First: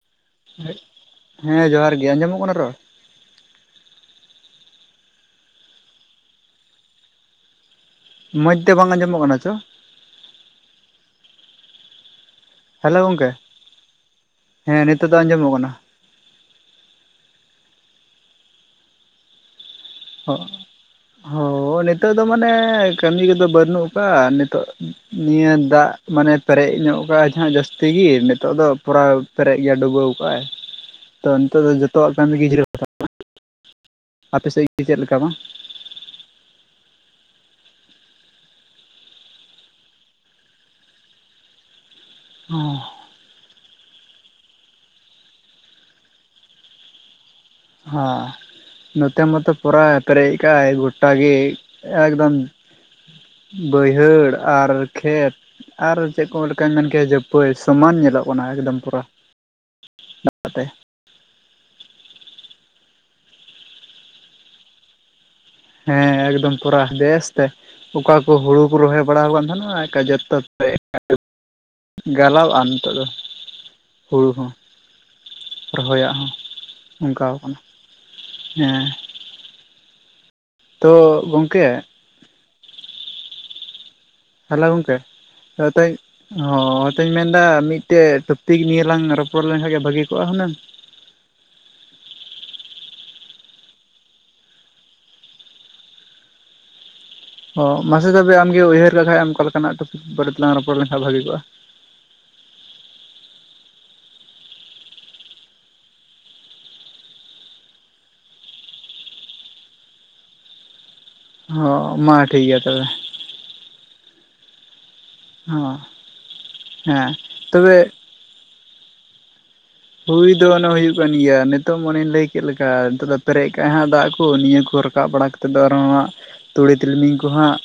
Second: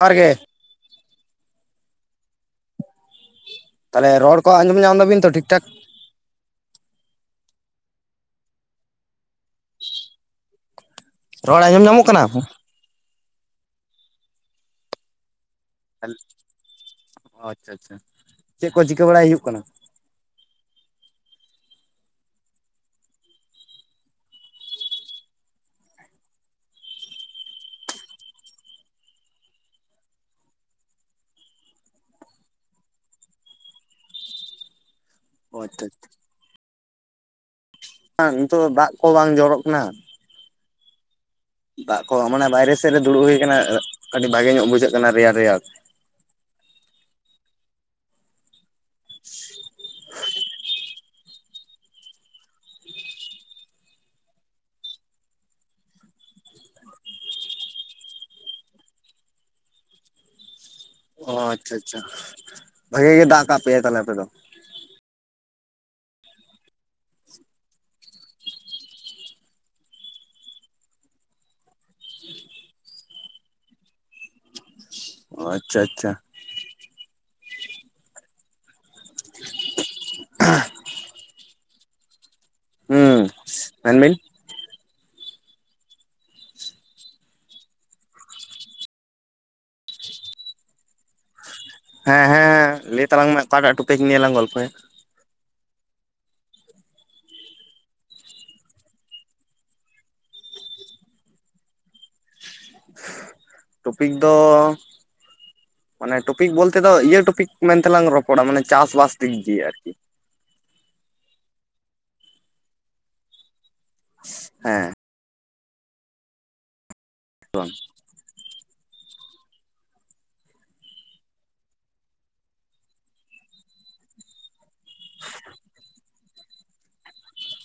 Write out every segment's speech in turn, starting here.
ᱵᱟᱨ ᱜᱮ᱾ [unintelligible] ᱦᱮᱸ ᱡᱚᱦᱟᱨ ᱜᱮ ᱟᱸᱡᱚᱢᱚᱜ ᱠᱟᱱᱟ ᱨᱚᱲ? ᱛᱟᱦᱚᱞᱮ ᱨᱚᱲ ᱠᱚ ᱟᱸᱡᱚᱢ ᱧᱟᱢᱫᱟᱵᱤᱱ ᱛᱚ ᱴᱷᱤᱠ ᱴᱷᱟᱠ? ᱢᱚᱡᱽᱛᱮ ᱵᱟᱝ ᱟᱸᱡᱚᱢᱚᱜ ᱠᱟᱱᱟ ᱪᱚ? ᱨᱚᱲ ᱟᱸᱡᱚᱢ ᱧᱟᱢᱚᱜ ᱠᱟᱱᱟ? ᱦᱮᱞᱳ ᱜᱚᱝᱠᱮ, ᱦᱮᱸ ᱱᱤᱛᱳᱜ ᱫᱚ ᱟᱸᱡᱚᱢᱚᱜ ᱠᱟᱱᱟ᱾ [unintelligible] ᱟᱪᱪᱷᱟ ᱟᱪᱪᱷᱟ ᱪᱮᱫ ᱠᱚ ᱪᱤᱠᱟᱹ ᱵᱟᱲᱟᱭ ᱦᱩᱭᱩᱜ ᱠᱟᱱᱟ? [unintelligible] ᱦᱳ ᱱᱤᱛᱚᱜ ᱫᱚ ᱢᱟᱱᱮ ᱠᱟᱹᱢᱤ ᱠᱚᱫᱚ ᱵᱟᱹᱱᱩᱜ ᱟᱠᱟᱫᱼᱟ ᱱᱤᱛᱚᱜ ᱱᱤᱭᱟᱹ ᱫᱟᱜ ᱢᱟᱱᱮ ᱯᱮᱨᱮᱡ ᱧᱚᱜ ᱠᱟᱜᱼᱟ ᱡᱟᱦᱟᱸ ᱡᱟᱹᱥᱛᱤ ᱜᱮ ᱱᱤᱛᱚᱜ ᱫᱚ ᱯᱚᱨᱟ ᱯᱮᱨᱮᱡ ᱜᱮᱭᱟ ᱰᱩᱵᱟᱹᱣ ᱟᱠᱟᱜᱼ ᱟᱭ᱾ ᱛᱚ ᱱᱤᱛᱚᱜ ᱫᱚ ᱡᱚᱛᱚᱣᱟᱜ ᱠᱟᱹᱢᱤ ᱡᱤᱨᱟᱹᱣ ᱟᱯᱮᱥᱮᱫ ᱜᱮ ᱪᱮᱫ ᱞᱮᱠᱟ ᱵᱟᱝ? [unintelligible] ᱵᱟᱝ ᱱᱤᱛᱚᱜ ᱫᱚ ᱫᱟᱜ ᱠᱚ ᱵᱟᱝ ᱡᱚᱨᱚᱜ ᱠᱟᱱᱟ᱾ ᱫᱟᱜ ᱠᱚ ᱢᱟᱱᱮ ᱵᱟᱭᱨᱮ ᱥᱮᱫ ᱨᱮ ᱫᱩᱲᱩᱵ ᱦᱩᱭ ᱠᱟᱱᱟ ᱾ ᱟᱹᱰᱤ ᱵᱷᱟᱜᱮ ᱧᱚᱜ ᱵᱩᱡᱷᱟᱹᱜ ᱠᱟᱱᱟ ᱨᱮᱭᱟᱲ, ᱨᱮᱭᱟᱲ ᱾ ᱦᱚᱸ ᱱᱚᱛᱮ ᱢᱟᱛᱚ ᱯᱚᱨᱟ ᱯᱮᱨᱮᱡ ᱟᱠᱟᱜᱼᱟᱭ ᱜᱚᱴᱟ ᱜᱮ ᱾ ᱮᱠᱫᱚᱢ ᱵᱟᱹᱭᱦᱟᱹᱲ ᱟᱨ ᱠᱷᱮᱛ ᱾ ᱟᱨ ᱪᱮᱫ ᱠᱚ ᱞᱮᱠᱟᱧ ᱢᱮᱱ ᱠᱮᱭᱟ ᱡᱮ ᱯᱟᱹᱭ ᱥᱚᱢᱟᱱ ᱧᱮᱞᱚᱜ ᱠᱟᱱᱟ ᱮᱠᱫᱚᱢ ᱯᱚᱨᱟ᱾ [inaudible] ᱚ ᱟᱪᱪᱷᱟ, ᱟᱪᱪᱷᱟ᱾ ᱵᱷᱟᱜᱤ ᱜᱮ ᱫᱟᱜ ᱠᱟᱜ ᱯᱮᱭᱟ ᱛᱟᱦᱚᱞᱮ ᱟᱯᱮ ᱫᱚ᱾ ᱦᱮᱸ ᱮᱠᱫᱚᱢ ᱯᱚᱨᱟ ᱵᱮᱥ ᱛᱮ ᱾ ᱚᱠᱟ ᱠᱚ ᱦᱳᱲᱩ ᱠᱚ ᱨᱚᱦᱚᱭ ᱵᱟᱲᱟ ᱟᱠᱟᱱ ᱛᱟᱸᱦᱮᱱᱟ ᱡᱚᱛᱚ [inaudible] ᱜᱟᱞᱟᱣᱼᱟ ᱱᱤᱛᱚᱜ ᱫᱚ ᱦᱩᱰᱩ ᱦᱚᱸ᱾ ᱚ ᱟᱪᱪᱷᱟ ᱟᱪᱪᱷᱟ ᱨᱚᱦᱚᱭᱟᱜ ᱦᱚᱸ ᱚᱝᱠᱟ ᱟᱠᱟᱱᱟ᱾ ᱦᱮᱸ ᱾ [inaudible] ᱛᱚ ᱜᱚᱝᱠᱮ ᱦᱩᱸ ᱢᱮᱱ ᱵᱤᱱ ᱦᱮᱞᱳ ᱜᱚᱝᱠᱮ [unintelligible] ᱦᱚᱸ ᱢᱮᱱ ᱫᱟᱹᱧ ᱢᱤᱫᱴᱮᱡ ᱴᱚᱯᱤᱠ ᱱᱤᱭᱟᱹ ᱞᱟᱝ ᱨᱚᱯᱚᱲ ᱞᱮᱱᱠᱷᱟᱱ ᱜᱮ ᱵᱷᱟᱹᱜᱤ ᱠᱚᱜᱼᱟ ᱦᱩᱱᱟᱹᱝ᱾ ᱦᱮᱸ, ᱦᱮᱸ, ᱦᱮᱸ ᱞᱟ. ᱭ ᱛᱟᱞᱟᱝ ᱢᱮ ᱚᱠᱟᱴᱟᱜ ᱴᱚᱯᱤᱠ ᱱᱤᱭᱟᱹ ᱞᱟᱝ ᱜᱚᱞᱯᱚᱭᱟ? ᱚ ᱢᱟᱥᱮ ᱛᱚᱵᱮ ᱟᱢᱜᱮ ᱩᱭᱦᱟᱹᱨ ᱞᱮᱠᱷᱟ ᱮᱢ ᱚᱠᱟ ᱞᱮᱠᱟᱱᱟᱜ ᱴᱚᱯᱤᱠ ᱵᱟᱨᱮ ᱛᱮᱞᱟᱝ ᱨᱚᱯᱚᱲ ᱞᱮᱱᱷᱟᱱ ᱵᱷᱟᱜᱤ ᱠᱚᱜᱼᱟ᱾ ᱴᱚᱯᱤᱠ ᱫᱚ ᱢᱟᱱᱮ ᱴᱚᱯᱤᱠ ᱵᱚᱞᱛᱮ ᱫᱚ ᱤᱭᱟᱹ ᱴᱚᱯᱤᱠ ᱢᱮᱱ ᱛᱮᱞᱟᱝ ᱨᱚᱯᱚᱲᱟ ᱢᱟᱱᱮ ᱪᱟᱥ ᱵᱟᱥ ᱫᱤᱠ ᱫᱤᱭᱮ ᱟᱨᱠᱤ ᱾ ᱦᱚᱸ ᱢᱟ ᱴᱷᱤᱠ ᱜᱮᱭᱟ ᱛᱚᱵᱮ ᱦᱮᱸ ᱾ ᱦᱚᱸ ᱦᱮᱸ ᱵᱟᱝ ᱛᱚᱵᱮ ᱦᱩᱭ ᱫᱚ ᱚᱱᱮ ᱦᱩᱭᱩᱜ ᱠᱟᱱ ᱜᱮᱭᱟ᱾ ᱱᱤᱛᱚᱜ ᱢᱚᱱᱮᱧ ᱞᱟᱹᱭ ᱠᱮᱫ ᱞᱮᱠᱟ, ᱱᱤᱛᱚᱜ ᱫᱚ ᱯᱮᱨᱮᱡ ᱠᱟᱱᱟ ᱦᱟᱜ ᱫᱟᱜ ᱠᱚ ᱱᱤᱭᱟᱹ ᱠᱚ ᱨᱟᱠᱟᱵ ᱵᱟᱲᱟ ᱠᱟ ᱛᱮᱫ ᱫᱚ ᱟᱨ ᱦᱚᱸ ᱦᱟᱸᱜ ᱛᱩᱲᱤ ᱛᱤᱞᱢᱤᱧ ᱠᱚ ᱦᱟᱸᱜ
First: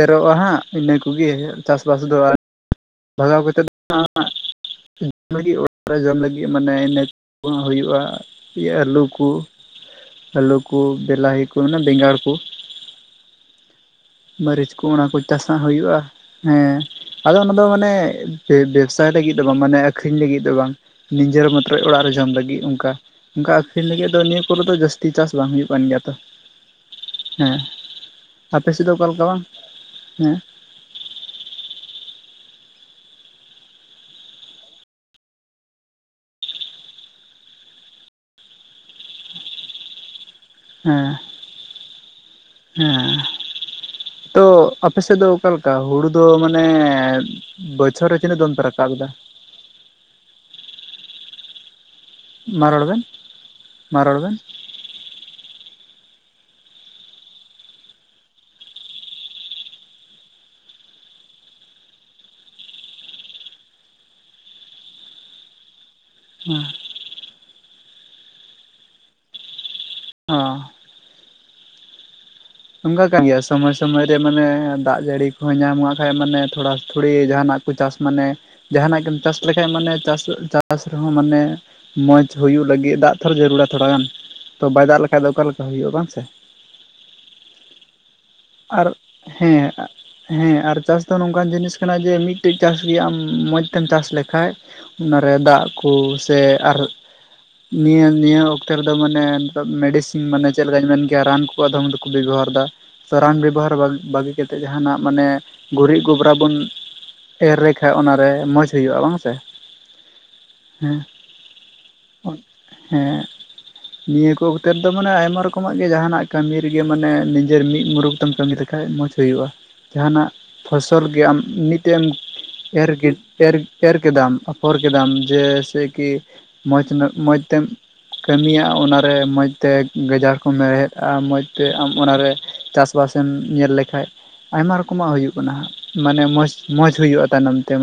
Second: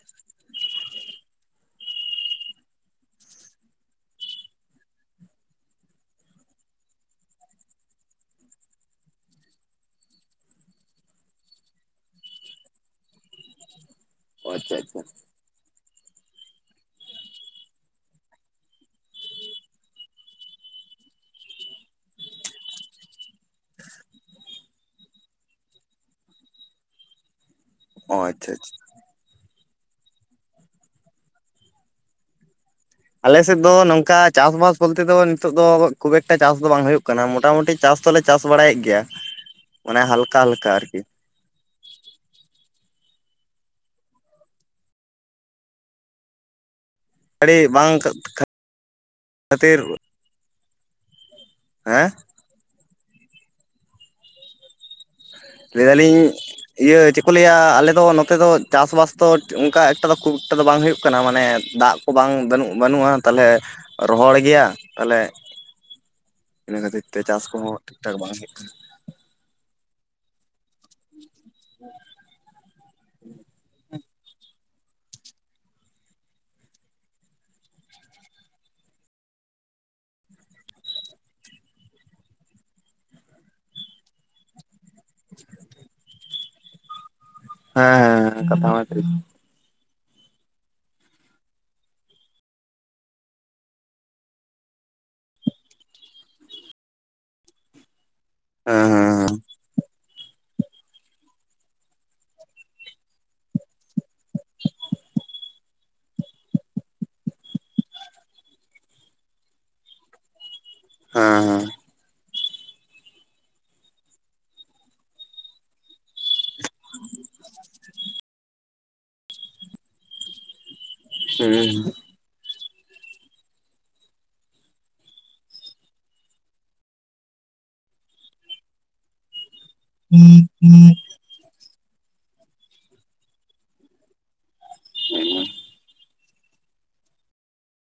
ᱮᱨᱚᱜᱼᱟ ᱦᱟᱸᱜ ᱤᱱᱟᱹ ᱠᱚᱜᱮ ᱪᱟᱥ ᱵᱟᱥ ᱫᱚ ᱵᱷᱟᱜᱟᱣ ᱠᱟᱛᱮᱫ ᱦᱟᱸᱜ [inaudible] ᱚᱲᱟᱜ ᱨᱮ ᱡᱚᱢ ᱞᱟᱹᱜᱤᱫ ᱢᱟᱱᱮ ᱤᱱᱟ ᱦᱩᱭᱩᱜᱼᱟ ᱤᱭᱟᱹ ᱟᱞᱩ ᱠᱚ ᱟᱞᱩ ᱠᱚ ᱵᱮᱞᱟᱦᱤ ᱠᱚ ᱚᱱᱟ ᱵᱮᱸᱜᱟᱲ ᱠᱚ ᱾ [inaudible] ᱚ ᱢᱟᱹᱨᱤᱪ ᱟᱪᱪᱷᱟ ᱠᱚ ᱟᱪᱪᱷᱟ ᱚᱱᱟ ᱠᱚ ᱪᱟᱥᱟᱜ ᱦᱩᱭᱩᱜᱼᱟ ᱦᱮᱸ ᱾ ᱟᱫᱚ ᱟᱱᱟ ᱫᱚ ᱢᱟᱱᱮ ᱵᱮᱵᱥᱟᱭ ᱞᱟᱹᱜᱤᱫ ᱫᱚ ᱵᱟᱝ, ᱢᱟᱱᱮ ᱟᱹᱠᱷᱨᱤᱧ ᱞᱟᱹᱜᱤᱫ ᱫᱚ ᱵᱟᱝ ᱾ ᱱᱤᱡᱮᱨ ᱢᱚᱭᱚᱢ ᱚᱲᱟᱜ ᱨᱮ ᱡᱚᱢ ᱞᱟᱹᱜᱤᱫ ᱚᱱᱠᱟ ᱾ ᱚᱱᱠᱟ ᱟᱹᱠᱷᱨᱤᱧ ᱞᱟᱹᱜᱤᱫ ᱫᱚ ᱱᱤᱭᱟᱹ ᱠᱚᱨᱮ ᱫᱚ ᱡᱟᱹᱥᱛᱤ ᱪᱟᱥ ᱵᱟᱝ ᱦᱩᱭᱩᱜ ᱠᱟᱱ ᱜᱮᱭᱟ ᱛᱚ ᱾ ᱦᱮᱸ ᱚ ᱟᱪᱪᱷᱟ ᱾ ᱟᱯᱮ ᱟᱪᱪᱷᱟ ᱥᱮᱫ ᱫᱚ ᱚᱠᱟ ᱞᱮᱠᱟ ᱵᱟᱝ ᱦᱮᱸ ᱾ ᱟᱞᱮ ᱥᱮᱫ ᱫᱚ ᱱᱚᱝᱠᱟ ᱪᱟᱥᱵᱟᱥ ᱵᱚᱞᱛᱮ ᱫᱚ ᱱᱤᱛᱚᱜ ᱫᱚ ᱠᱷᱩᱵ ᱮᱠᱴᱟ ᱪᱟᱥ ᱫᱚ ᱵᱟᱝ ᱦᱩᱭᱩᱜ ᱠᱟᱱᱟ᱾ ᱢᱚᱴᱟᱢᱩᱴᱤ ᱪᱟᱥ ᱫᱚ ᱞᱮ ᱪᱟᱥ ᱵᱟᱲᱟᱭᱮᱫ ᱜᱮᱭᱟ᱾ ᱢᱟᱱᱮ ᱦᱟᱞᱠᱟ ᱦᱟᱞ ᱦᱮᱸ ᱾ ᱦᱮᱸ ᱛᱚ ᱟᱯᱮ ᱥᱮᱫ ᱫᱚ ᱚᱠᱟ ᱞᱮᱠᱟ ᱦᱩᱲᱩ ᱫᱚ ᱢᱟᱱᱮ ᱟᱹᱰᱤ ᱵᱟᱝ ᱵᱚᱪᱷᱚᱨ ᱨᱮ ᱛᱤᱱᱟᱹᱜ ᱫᱚᱢ ᱯᱮ ᱨᱟᱠᱟᱵ ᱮᱫᱟ? ᱠᱷᱟᱹᱛᱤᱨ ᱦᱮᱸ ᱢᱟ ᱨᱚᱲ ᱵᱮᱱ, ᱢᱟ ᱨᱚᱲ ᱵᱮᱱ ᱾ ᱞᱟᱹᱭ ᱫᱟᱞᱤᱧ ᱤᱭᱟᱹ ᱪᱮᱫ ᱠᱚ ᱞᱟᱹᱭᱟ ᱟᱞᱮ ᱫᱚ ᱱᱚᱛᱮ ᱫᱚ ᱪᱟᱥ ᱵᱟᱥ ᱫᱚ ᱚᱱᱠᱟ ᱮᱠᱴᱟ ᱫᱚ ᱠᱷᱩᱵ ᱮᱠᱴᱟ ᱫᱚ ᱵᱟᱝ ᱦᱩᱭᱩᱜ ᱠᱟᱱᱟ᱾ ᱢᱟᱱᱮ ᱫᱟᱜ ᱠᱚ ᱵᱟᱝ ᱵᱟᱹᱱᱩᱜ ᱵᱟᱹᱱᱩᱜᱼᱟ, ᱛᱟᱦᱚᱞᱮ ᱨᱚᱦᱚᱲ ᱜᱮᱭᱟ ᱛᱟᱦᱚᱞᱮ ᱦᱮᱸ ᱤᱱᱟᱹ ᱠᱷᱟᱹᱛᱤᱨ ᱛᱮ ᱪᱟᱥ ᱠᱚᱦᱚᱸ ᱴᱷᱤᱠᱼᱴᱷᱟᱠ ᱵᱟᱝ ᱦᱩᱭᱩᱜ ᱠᱟᱱᱟ ᱾ ᱦᱚᱸ ᱾ [inaudible] ᱚᱝᱠᱟ ᱠᱟᱱ ᱜᱮᱭᱟ ᱥᱚᱢᱳᱭ ᱥᱚᱢᱳᱭ ᱨᱮ ᱢᱟᱱᱮ ᱫᱟᱜ ᱡᱟᱹᱲᱤ ᱠᱚᱦᱚᱸ ᱧᱟᱢ ᱠᱟᱜ ᱠᱷᱟ ᱢᱟᱱᱮ ᱛᱷᱚᱲᱟ ᱛᱷᱚᱲᱤ ᱡᱟᱦᱟᱱᱟᱜ ᱠᱩ ᱪᱟᱥ ᱢᱟᱱᱮ ᱡᱟᱦᱟᱱᱟᱜ ᱜᱮᱢ ᱪᱟᱥ ᱞᱮᱠᱷᱟᱡ ᱢᱟᱱᱮ ᱪᱟᱥ ᱪᱟᱥ ᱨᱮᱦᱚᱸ ᱢᱟᱱᱮ ᱢᱚᱸᱡᱽ ᱦᱩᱭᱩᱜ ᱞᱟᱹᱜᱤᱫ ᱫᱟᱜ ᱛᱷᱚ ᱡᱟᱹᱨᱩᱲᱟ ᱛᱷᱚᱲᱟ ᱜᱟᱱ ᱛᱚ ᱵᱟᱭ ᱫᱟᱜ ᱞᱮᱠᱷᱟᱱ ᱫᱚ ᱚᱠᱟᱞᱮᱠᱟ ᱦᱩᱭᱩᱜᱼᱟ ᱵᱟᱝᱥᱮ! ᱦᱮᱸ ᱦᱮᱸ ᱦᱮᱸ, ᱠᱟᱛᱷᱟ ᱢᱟ ᱟᱨ ᱴᱷᱤᱠ ᱦᱮᱸ ᱾ ᱦᱮᱸ, ᱟᱨ ᱪᱟᱥ ᱫᱚ ᱱᱚᱝᱠᱟᱱ ᱡᱤᱱᱤᱥ ᱠᱟᱱᱟ ᱡᱮ ᱢᱤᱫᱴᱮᱡ ᱪᱟᱥ ᱜᱮ ᱟᱢ ᱢᱚᱸᱡᱽ ᱛᱮᱢ ᱪᱟᱥ ᱞᱮᱠᱟᱡ ᱚᱱᱟᱨᱮ ᱫᱟᱜ ᱠᱩ ᱥᱮ ᱟᱨ ᱱᱤᱭᱟᱹ ᱱᱤᱭᱟᱹ ᱚᱠᱛᱮ ᱨᱮᱫᱚ ᱢᱟᱱᱮ ᱦᱮᱸ ᱱᱮᱛᱚᱜ ᱢᱮᱰᱤᱥᱤᱝ ᱢᱟᱱᱮ ᱪᱮᱫ ᱞᱮᱠᱟᱧ ᱢᱮᱱᱠᱮᱜ-ᱟ ᱨᱟᱱ ᱠᱚᱠᱚ ᱟᱫᱷᱚᱢ ᱫᱩᱠᱩ ᱵᱤᱵᱚᱦᱟᱨ ᱫᱟ ᱥᱮ ᱨᱟᱱ ᱵᱮᱵᱚᱦᱟᱨ ᱵᱟ ᱵᱟᱹᱜᱤ ᱠᱟᱛᱮᱜ ᱡᱟᱦᱟᱱᱟᱜ ᱢᱟᱱᱮ ᱜᱩᱨᱤᱜ ᱜᱚᱵᱽᱨᱟ ᱵᱚᱱ ᱮᱨ ᱨᱮᱠᱷᱟᱜ ᱚᱱᱟᱨᱮ ᱢᱚᱸᱡᱽ ᱦᱩᱭᱩᱜᱼᱟ ᱵᱟᱝ ᱥᱮ? ᱦᱮᱸ ᱾ ᱦᱮᱸ ᱦᱮᱸ ᱾ ᱦᱮᱸ ᱾ ᱱᱤᱭᱟᱹ ᱠᱚ ᱚᱠᱛᱮ ᱨᱮ ᱫᱚ ᱢᱟᱱᱮ ᱟᱭᱢᱟ ᱨᱚᱠᱚᱢᱟᱜ ᱜᱮ ᱡᱟᱦᱟᱱᱟᱜ ᱠᱟᱹᱢᱤ ᱨᱮᱜᱮ ᱢᱟᱱᱮ ᱱᱤᱡᱮᱨ ᱢᱤᱫ ᱢᱩᱨᱩᱠ ᱛᱮᱢ ᱠᱟᱹᱢᱤ ᱞᱮᱠᱟᱡ ᱢᱚᱸᱡᱽ ᱦᱩᱭᱩᱜᱼᱟ, ᱡᱟᱦᱟᱱᱟᱜ ᱯᱷᱚᱥᱚᱞ ᱜᱮ ᱟᱢ ᱦᱮᱸ ᱦᱮᱸ ᱢᱤᱫᱴᱮᱢ ᱮᱨ ᱜᱤ ᱮᱨ ᱮᱨ ᱠᱮᱫᱟᱢ ᱟᱯᱷᱚᱨ ᱠᱮᱫᱟᱢ ᱡᱮ ᱥᱮ ᱠᱤ ᱢᱚᱡᱽ ᱱᱚᱜ ᱢᱚᱡᱽᱛᱮᱢ ᱠᱟᱹᱢᱤᱭᱟ ᱚᱱᱟᱨᱮ ᱢᱚᱡᱽ ᱛᱮ ᱜᱟᱡᱟᱲ ᱠᱚᱢ ᱦᱮᱲᱦᱮᱫᱼᱟ ᱢᱚᱡᱽ ᱛᱮ ᱟᱢ ᱚᱱᱟᱨᱮ ᱪᱟᱥ ᱵᱟᱥᱮᱢ ᱧᱮᱞ ᱞᱮᱠᱷᱟᱡ ᱟᱭᱢᱟ ᱨᱚᱠᱚᱢᱟᱜ ᱦᱩᱭᱩᱜ ᱠᱟᱱᱟ ᱦᱟᱸᱜ, ᱢᱟᱱᱮ ᱢᱚᱸᱥ ᱢᱚᱸᱡᱽ ᱦᱩᱭᱩᱜᱼᱟ ᱛᱟᱭᱱᱚᱢ ᱛᱮ